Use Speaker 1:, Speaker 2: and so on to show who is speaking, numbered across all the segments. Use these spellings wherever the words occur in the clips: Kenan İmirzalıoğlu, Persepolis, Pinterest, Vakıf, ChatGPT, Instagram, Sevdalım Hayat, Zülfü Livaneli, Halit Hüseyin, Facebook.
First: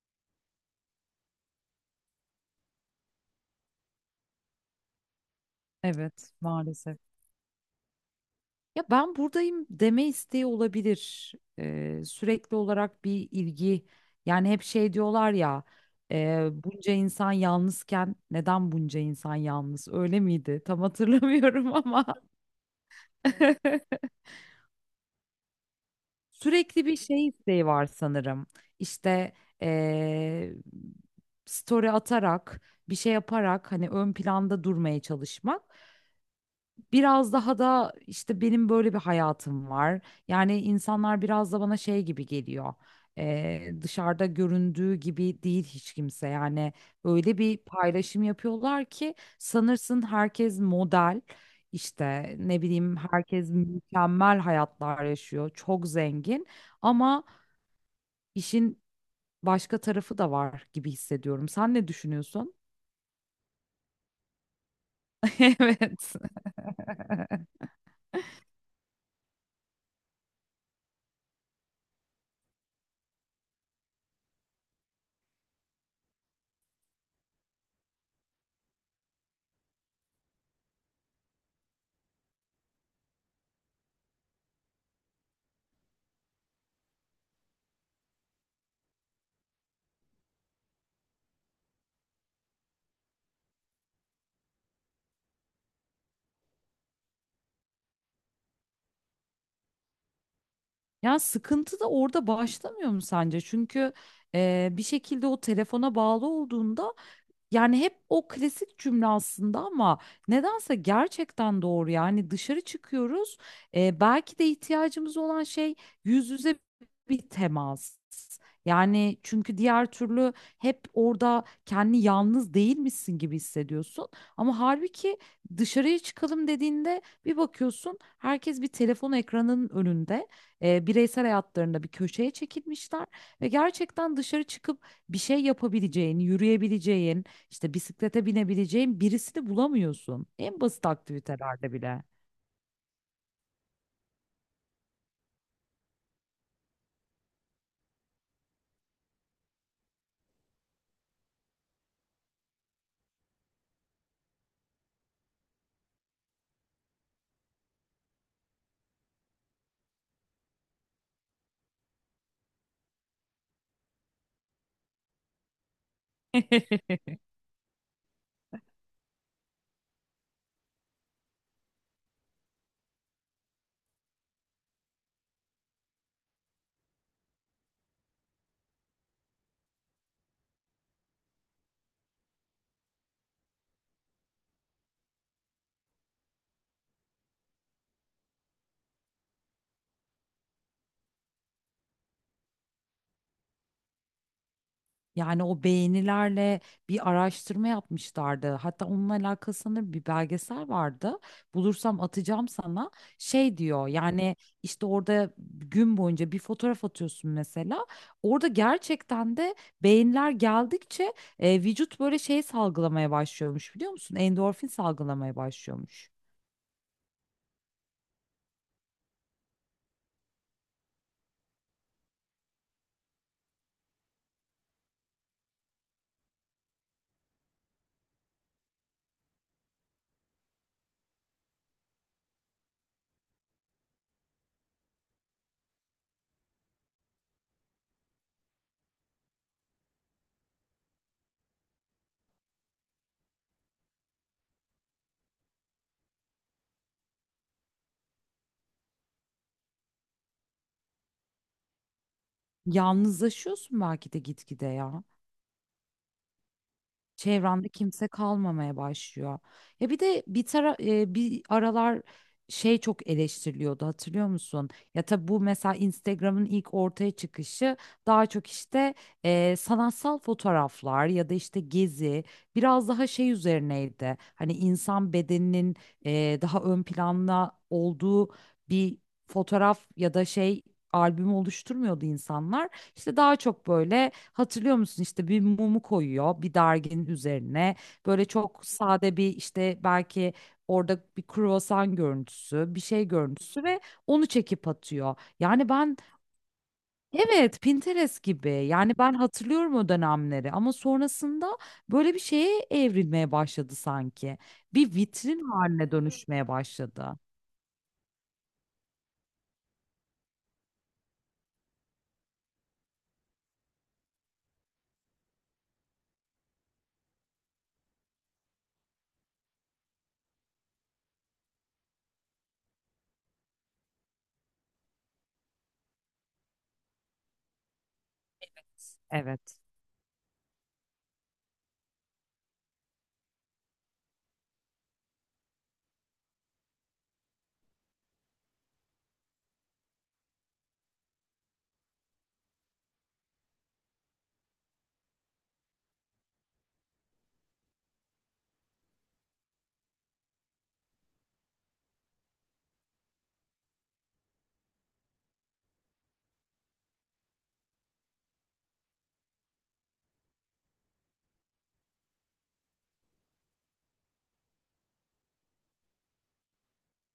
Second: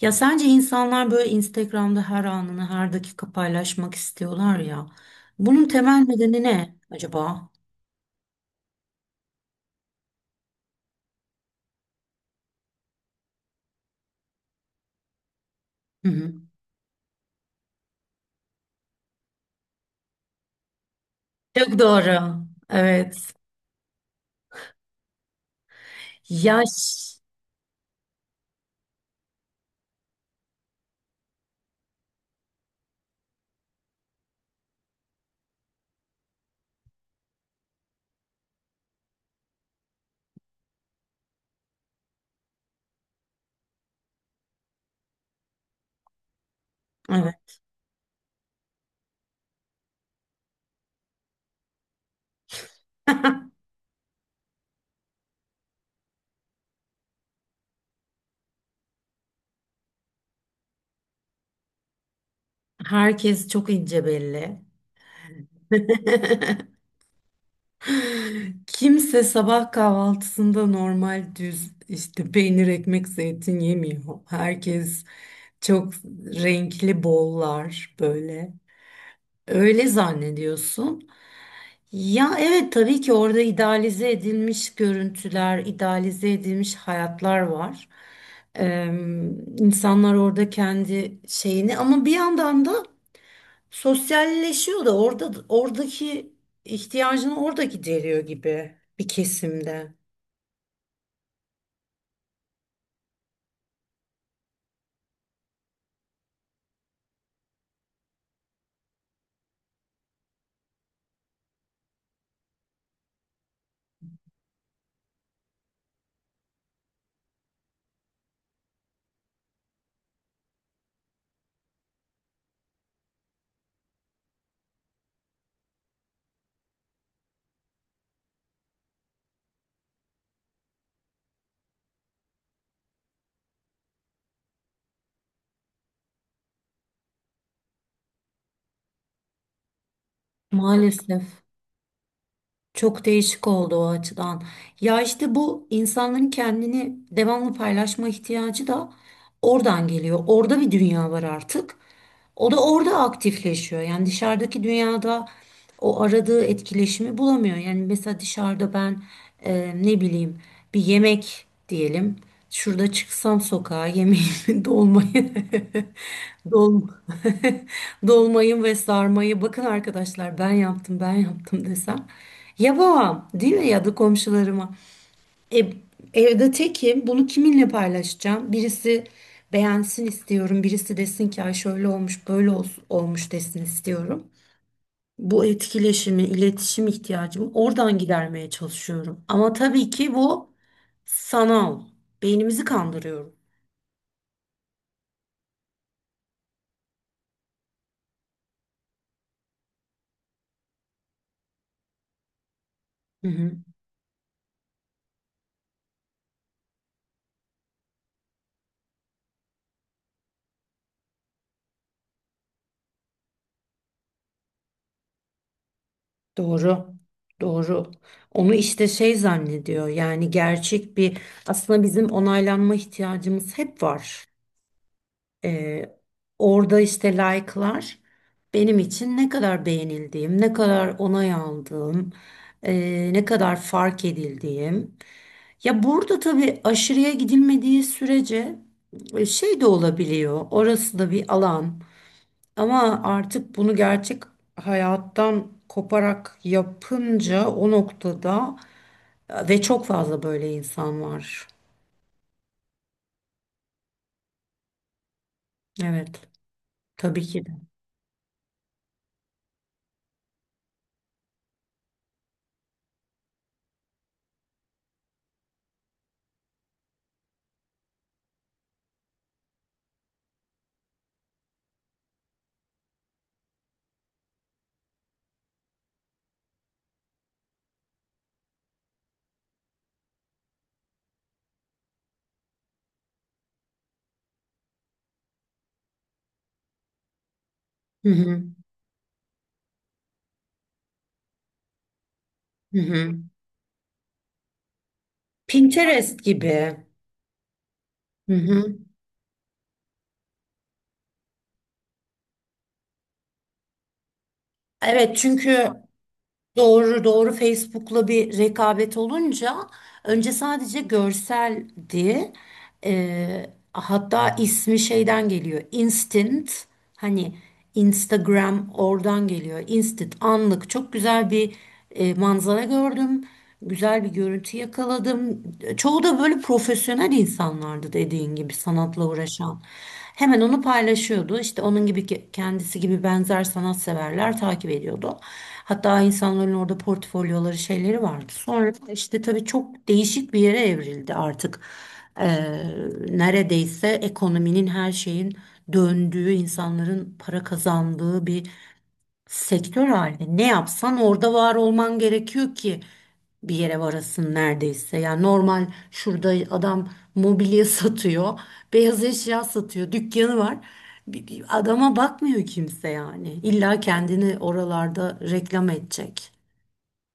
Speaker 1: Ya sence insanlar böyle Instagram'da her anını her dakika paylaşmak istiyorlar ya. Bunun temel
Speaker 2: Evet,
Speaker 1: nedeni ne
Speaker 2: maalesef.
Speaker 1: acaba?
Speaker 2: Ya ben buradayım deme isteği olabilir. Sürekli olarak bir ilgi. Yani hep şey diyorlar ya,
Speaker 1: Hı hı.
Speaker 2: bunca insan yalnızken neden bunca insan yalnız? Öyle miydi? Tam hatırlamıyorum
Speaker 1: Çok
Speaker 2: ama
Speaker 1: doğru. Evet.
Speaker 2: sürekli bir
Speaker 1: Yaş.
Speaker 2: şey isteği var sanırım. İşte e, story atarak, bir şey yaparak hani ön planda durmaya çalışmak. Biraz daha da işte benim böyle bir hayatım var. Yani insanlar biraz da bana şey gibi geliyor. Dışarıda göründüğü gibi değil hiç kimse. Yani öyle
Speaker 1: Evet.
Speaker 2: bir paylaşım yapıyorlar ki sanırsın herkes model. İşte ne bileyim herkes mükemmel hayatlar yaşıyor. Çok zengin ama işin başka tarafı da var gibi hissediyorum. Sen ne düşünüyorsun?
Speaker 1: Herkes çok ince belli.
Speaker 2: Evet.
Speaker 1: Kimse sabah kahvaltısında normal düz işte peynir, ekmek, zeytin yemiyor. Herkes çok renkli bollar böyle. Öyle zannediyorsun. Ya evet, tabii ki orada idealize edilmiş görüntüler, idealize edilmiş hayatlar var. Ee, insanlar orada kendi şeyini, ama bir yandan da sosyalleşiyor da orada, oradaki ihtiyacını orada gideriyor gibi bir kesimde.
Speaker 2: Ya sıkıntı da orada başlamıyor mu sence? Çünkü bir şekilde o telefona bağlı olduğunda yani hep o klasik cümle aslında ama nedense gerçekten doğru. Yani dışarı çıkıyoruz. Belki de ihtiyacımız olan şey yüz yüze bir temas. Yani çünkü diğer türlü hep orada kendi yalnız değilmişsin gibi hissediyorsun. Ama halbuki dışarıya çıkalım dediğinde bir bakıyorsun herkes bir telefon ekranının önünde, bireysel hayatlarında bir köşeye çekilmişler ve gerçekten dışarı çıkıp bir şey yapabileceğin, yürüyebileceğin, işte bisiklete binebileceğin birisini bulamıyorsun. En basit
Speaker 1: Maalesef.
Speaker 2: aktivitelerde bile.
Speaker 1: Çok değişik oldu o açıdan. Ya işte bu insanların kendini devamlı paylaşma ihtiyacı da oradan geliyor. Orada bir dünya var artık. O da orada aktifleşiyor. Yani dışarıdaki dünyada o aradığı etkileşimi bulamıyor. Yani mesela dışarıda ben ne bileyim, bir yemek diyelim. Şurada çıksam sokağa yemeğimi, dolmayı, dolma, dolmayı ve sarmayı, "Bakın arkadaşlar, ben yaptım, ben yaptım," desem. Ya yapamam, değil mi, ya da komşularıma. E, Evde tekim, bunu kiminle paylaşacağım? Birisi beğensin istiyorum, birisi desin ki, "Ay, şöyle olmuş, böyle olmuş desin istiyorum. Bu etkileşimi, iletişim ihtiyacımı oradan gidermeye çalışıyorum. Ama tabii ki bu sanal. Beynimizi kandırıyorum.
Speaker 2: Yani o beğenilerle bir araştırma yapmışlardı. Hatta onunla alakalı sanırım bir belgesel vardı. Bulursam atacağım sana.
Speaker 1: Hı hı.
Speaker 2: Şey diyor yani işte orada gün boyunca bir fotoğraf atıyorsun mesela. Orada gerçekten de beğeniler geldikçe vücut böyle şey salgılamaya başlıyormuş biliyor musun? Endorfin salgılamaya başlıyormuş.
Speaker 1: Doğru. Doğru. Onu işte şey zannediyor. Yani gerçek bir, aslında bizim onaylanma ihtiyacımız hep var. Ee, orada işte like'lar, benim için ne kadar beğenildiğim, ne kadar onay aldığım, ne kadar fark edildiğim. Ya burada tabii, aşırıya gidilmediği sürece şey de olabiliyor. Orası da bir alan. Ama artık bunu gerçek hayattan koparak yapınca, o noktada ve çok fazla böyle insan var.
Speaker 2: Yalnızlaşıyorsun belki de gitgide ya.
Speaker 1: Evet, tabii ki de.
Speaker 2: Çevrende kimse kalmamaya başlıyor. Ya bir de bir tara e, Bir aralar şey çok eleştiriliyordu hatırlıyor musun? Ya tabii bu mesela Instagram'ın ilk ortaya çıkışı daha çok işte sanatsal fotoğraflar ya da işte gezi biraz daha şey üzerineydi. Hani insan bedeninin daha ön planda olduğu bir fotoğraf ya da şey albümü oluşturmuyordu insanlar. İşte daha çok böyle hatırlıyor musun işte bir mumu koyuyor bir derginin üzerine.
Speaker 1: Hı
Speaker 2: Böyle
Speaker 1: hı.
Speaker 2: çok sade bir işte belki orada bir kruvasan görüntüsü,
Speaker 1: Hı
Speaker 2: bir şey
Speaker 1: hı.
Speaker 2: görüntüsü ve onu çekip atıyor. Yani ben
Speaker 1: Pinterest gibi.
Speaker 2: evet Pinterest
Speaker 1: Hı
Speaker 2: gibi
Speaker 1: hı.
Speaker 2: yani ben hatırlıyorum o dönemleri ama sonrasında böyle bir şeye evrilmeye başladı sanki. Bir
Speaker 1: Evet,
Speaker 2: vitrin
Speaker 1: çünkü
Speaker 2: haline dönüşmeye
Speaker 1: doğru,
Speaker 2: başladı.
Speaker 1: doğru, Facebook'la bir rekabet olunca önce sadece görseldi. Ee, hatta ismi şeyden geliyor. Instant, hani Instagram oradan geliyor. Instant, anlık. Çok güzel bir manzara gördüm. Güzel bir görüntü yakaladım. Çoğu da böyle profesyonel insanlardı, dediğin gibi sanatla
Speaker 2: Evet,
Speaker 1: uğraşan. Hemen onu paylaşıyordu. İşte onun gibi, kendisi gibi benzer sanatseverler takip ediyordu. Hatta insanların orada portfolyoları, şeyleri vardı. Sonra işte tabii çok değişik bir yere evrildi artık. Ee, neredeyse ekonominin, her şeyin döndüğü, insanların para kazandığı bir sektör halinde. Ne yapsan orada var olman gerekiyor ki bir yere varasın neredeyse. Yani normal şurada adam mobilya satıyor, beyaz eşya satıyor, dükkanı var. Bir adama bakmıyor kimse yani. İlla kendini oralarda reklam edecek.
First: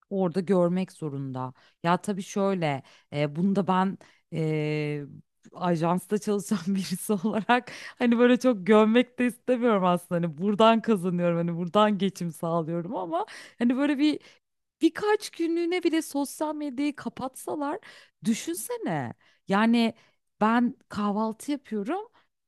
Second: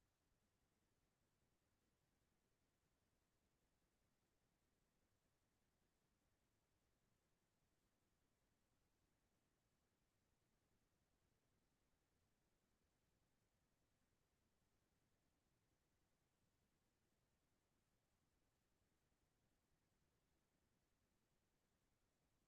Speaker 2: orada görmek zorunda. Ya tabii şöyle, e, bunu da ben e, ajansta çalışan birisi olarak hani böyle çok gömmek de istemiyorum aslında. Hani buradan kazanıyorum, hani buradan geçim sağlıyorum ama hani böyle bir birkaç günlüğüne bile sosyal medyayı kapatsalar düşünsene. Yani ben kahvaltı yapıyorum.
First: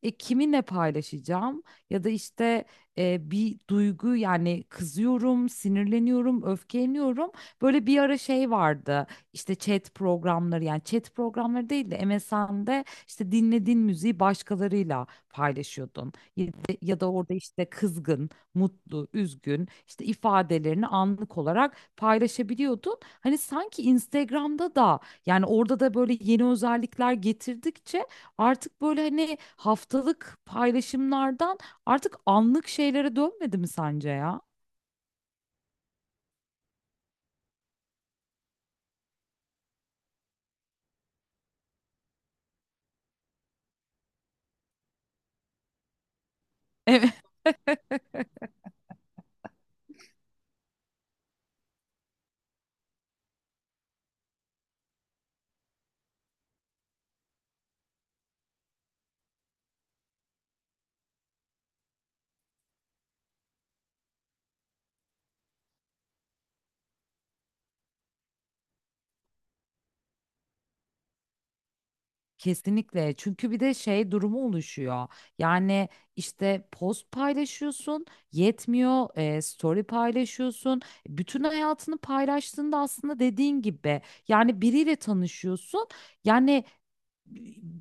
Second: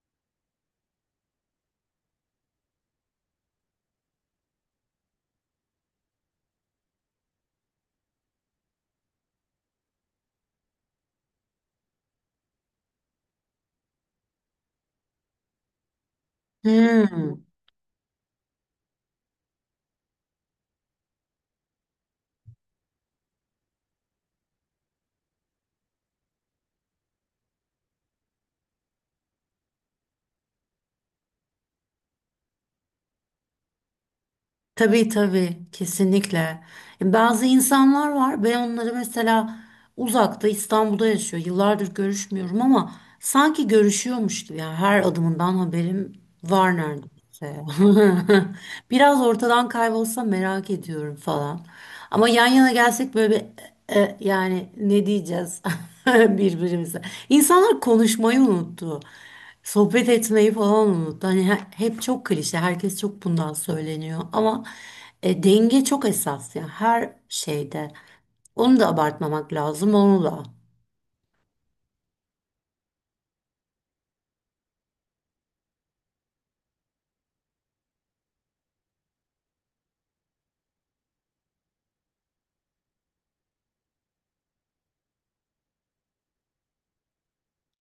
Speaker 2: E, kiminle paylaşacağım ya da işte bir duygu yani kızıyorum, sinirleniyorum, öfkeleniyorum. Böyle bir ara şey vardı işte chat programları yani chat programları değil de MSN'de işte dinlediğin müziği başkalarıyla paylaşıyordun. Ya da orada
Speaker 1: Hmm.
Speaker 2: işte kızgın, mutlu, üzgün işte ifadelerini anlık olarak paylaşabiliyordun. Hani sanki Instagram'da da yani orada da böyle yeni özellikler getirdikçe artık böyle hani haftalık paylaşımlardan artık anlık şeylere dönmedi mi sence ya?
Speaker 1: Tabii, tabii, kesinlikle. Bazı insanlar var, ben onları mesela uzakta, İstanbul'da yaşıyor. Yıllardır görüşmüyorum ama sanki görüşüyormuş gibi, yani her adımından haberim var
Speaker 2: Evet.
Speaker 1: neredeyse. Biraz ortadan kaybolsa merak ediyorum falan. Ama yan yana gelsek böyle bir, yani ne diyeceğiz birbirimize. İnsanlar konuşmayı unuttu. Sohbet etmeyi falan unut. Hani hep çok klişe, herkes çok bundan söyleniyor ama denge çok esas ya, her şeyde. Onu da abartmamak lazım, onu da.
Speaker 2: Kesinlikle. Çünkü bir de şey durumu oluşuyor. Yani işte post paylaşıyorsun, yetmiyor, story paylaşıyorsun. Bütün hayatını paylaştığında aslında dediğin gibi yani biriyle tanışıyorsun. Yani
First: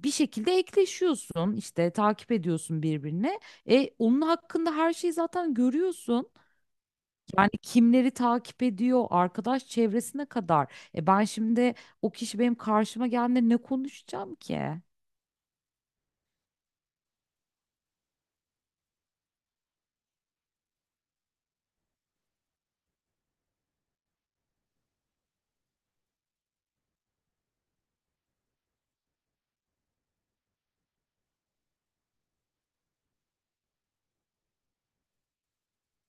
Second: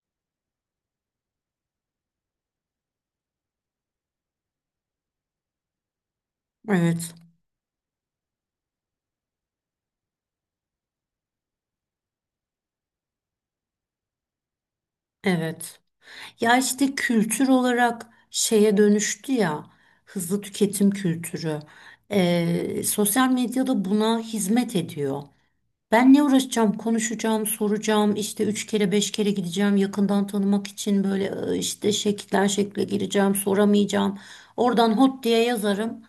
Speaker 2: bir şekilde ekleşiyorsun işte takip ediyorsun birbirine. E, onun hakkında her şeyi zaten görüyorsun.
Speaker 1: Evet,
Speaker 2: Yani kimleri takip ediyor, arkadaş çevresine kadar. E ben şimdi o kişi benim karşıma geldiğinde ne konuşacağım ki?
Speaker 1: evet. Ya işte kültür olarak şeye dönüştü ya, hızlı tüketim kültürü. Sosyal medyada buna hizmet ediyor. Ben ne uğraşacağım? Konuşacağım, soracağım, işte üç kere, beş kere gideceğim yakından tanımak için, böyle işte şekilden şekle gireceğim, soramayacağım. Oradan hot diye yazarım.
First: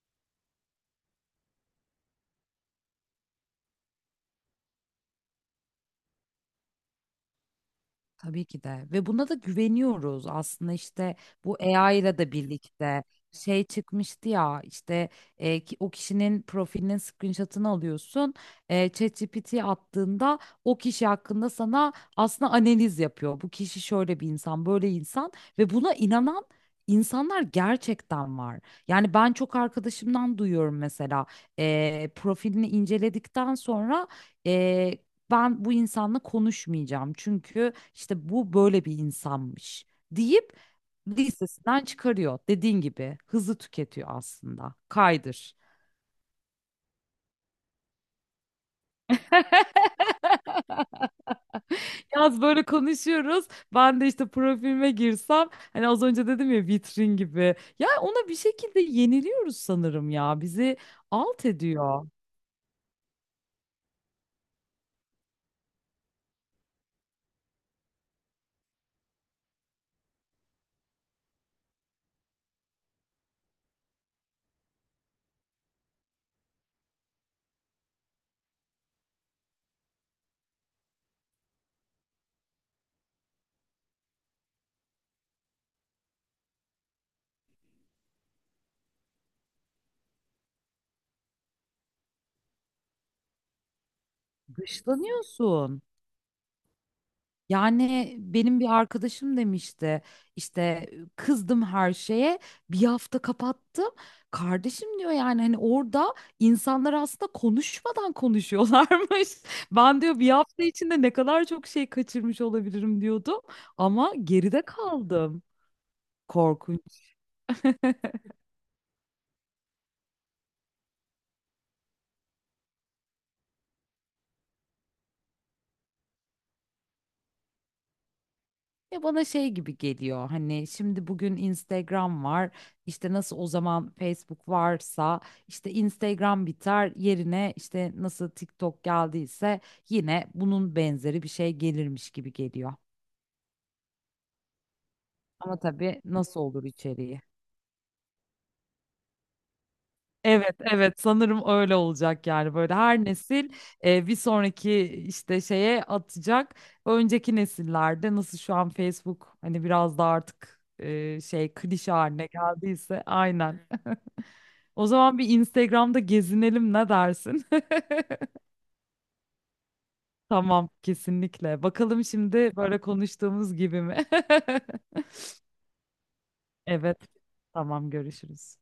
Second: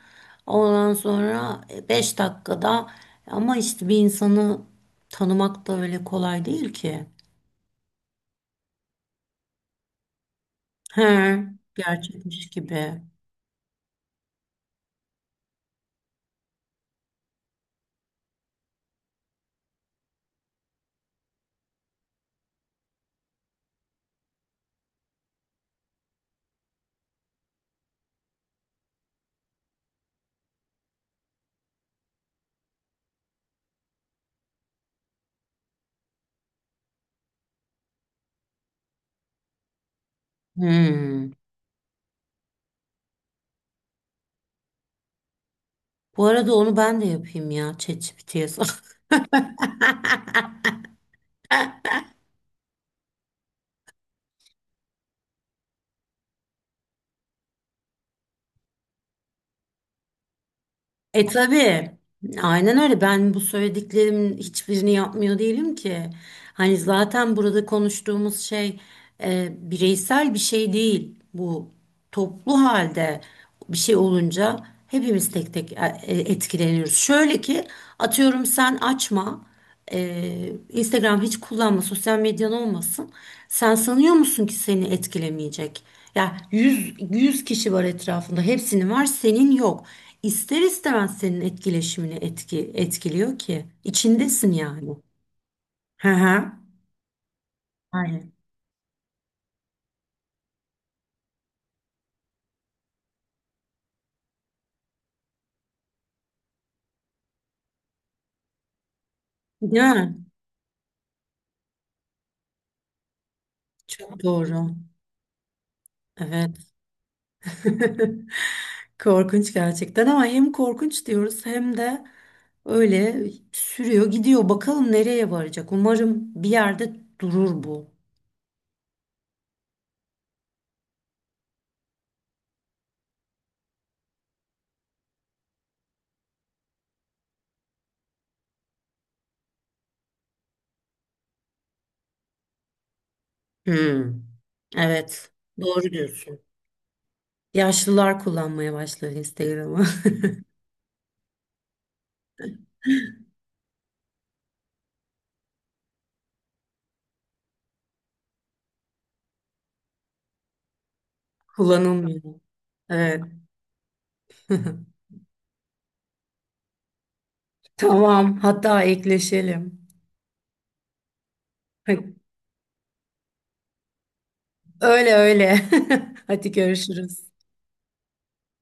Speaker 1: Ondan sonra beş dakikada, ama işte bir insanı tanımak da öyle kolay değil ki.
Speaker 2: Tabii ki de ve buna da güveniyoruz aslında işte
Speaker 1: He,
Speaker 2: bu AI ile de
Speaker 1: gerçekmiş gibi.
Speaker 2: birlikte şey çıkmıştı ya işte o kişinin profilinin screenshot'ını alıyorsun, ChatGPT 'ye attığında o kişi hakkında sana aslında analiz yapıyor bu kişi şöyle bir insan böyle insan ve buna inanan insanlar gerçekten var yani ben çok arkadaşımdan duyuyorum mesela, profilini inceledikten sonra ben bu insanla konuşmayacağım çünkü işte bu böyle bir insanmış deyip
Speaker 1: Hmm.
Speaker 2: listesinden çıkarıyor. Dediğin gibi hızı tüketiyor aslında. Kaydır.
Speaker 1: Bu arada onu ben de yapayım ya, ChatGPT'ye sor.
Speaker 2: Yaz böyle konuşuyoruz. Ben de işte profilime girsem hani az önce dedim ya vitrin gibi. Ya ona bir şekilde yeniliyoruz sanırım ya. Bizi
Speaker 1: E
Speaker 2: alt
Speaker 1: tabii.
Speaker 2: ediyor.
Speaker 1: Aynen öyle. Ben bu söylediklerimin hiçbirini yapmıyor değilim ki. Hani zaten burada konuştuğumuz şey bireysel bir şey değil. Bu toplu halde bir şey olunca hepimiz tek tek etkileniyoruz. Şöyle ki, atıyorum, sen açma. Instagram hiç kullanma, sosyal medyan olmasın. Sen sanıyor musun ki seni etkilemeyecek? Ya yüz, 100 kişi var etrafında, hepsinin var, senin yok. İster istemez senin etkileşimini etkiliyor ki. İçindesin yani.
Speaker 2: Dışlanıyorsun.
Speaker 1: Hı hı.
Speaker 2: Yani
Speaker 1: Aynen.
Speaker 2: benim bir arkadaşım demişti işte kızdım her şeye bir hafta kapattım. Kardeşim diyor yani hani orada insanlar aslında konuşmadan konuşuyorlarmış.
Speaker 1: Değil
Speaker 2: Ben
Speaker 1: mi?
Speaker 2: diyor bir hafta içinde ne kadar çok şey kaçırmış olabilirim diyordum ama
Speaker 1: Çok
Speaker 2: geride
Speaker 1: doğru.
Speaker 2: kaldım.
Speaker 1: Evet.
Speaker 2: Korkunç.
Speaker 1: Korkunç gerçekten, ama hem korkunç diyoruz, hem de öyle sürüyor gidiyor. Bakalım nereye varacak. Umarım bir yerde durur bu.
Speaker 2: Ya bana şey gibi geliyor hani şimdi bugün Instagram var işte nasıl o zaman Facebook varsa işte Instagram biter yerine işte nasıl TikTok geldiyse yine bunun benzeri bir şey gelirmiş gibi geliyor.
Speaker 1: Hmm, evet.
Speaker 2: Ama
Speaker 1: Doğru
Speaker 2: tabii nasıl
Speaker 1: diyorsun.
Speaker 2: olur içeriği?
Speaker 1: Yaşlılar kullanmaya başlar Instagram'ı.
Speaker 2: Evet, evet sanırım öyle olacak yani böyle her nesil bir sonraki işte şeye atacak. Önceki nesillerde nasıl şu an Facebook hani biraz da artık şey klişe
Speaker 1: Kullanılmıyor.
Speaker 2: haline geldiyse
Speaker 1: Evet.
Speaker 2: aynen. O zaman bir Instagram'da gezinelim ne dersin?
Speaker 1: Tamam. Hatta ekleşelim.
Speaker 2: Tamam, kesinlikle. Bakalım şimdi böyle konuştuğumuz gibi mi?
Speaker 1: Öyle, öyle. Hadi,
Speaker 2: Evet.
Speaker 1: görüşürüz.
Speaker 2: Tamam, görüşürüz.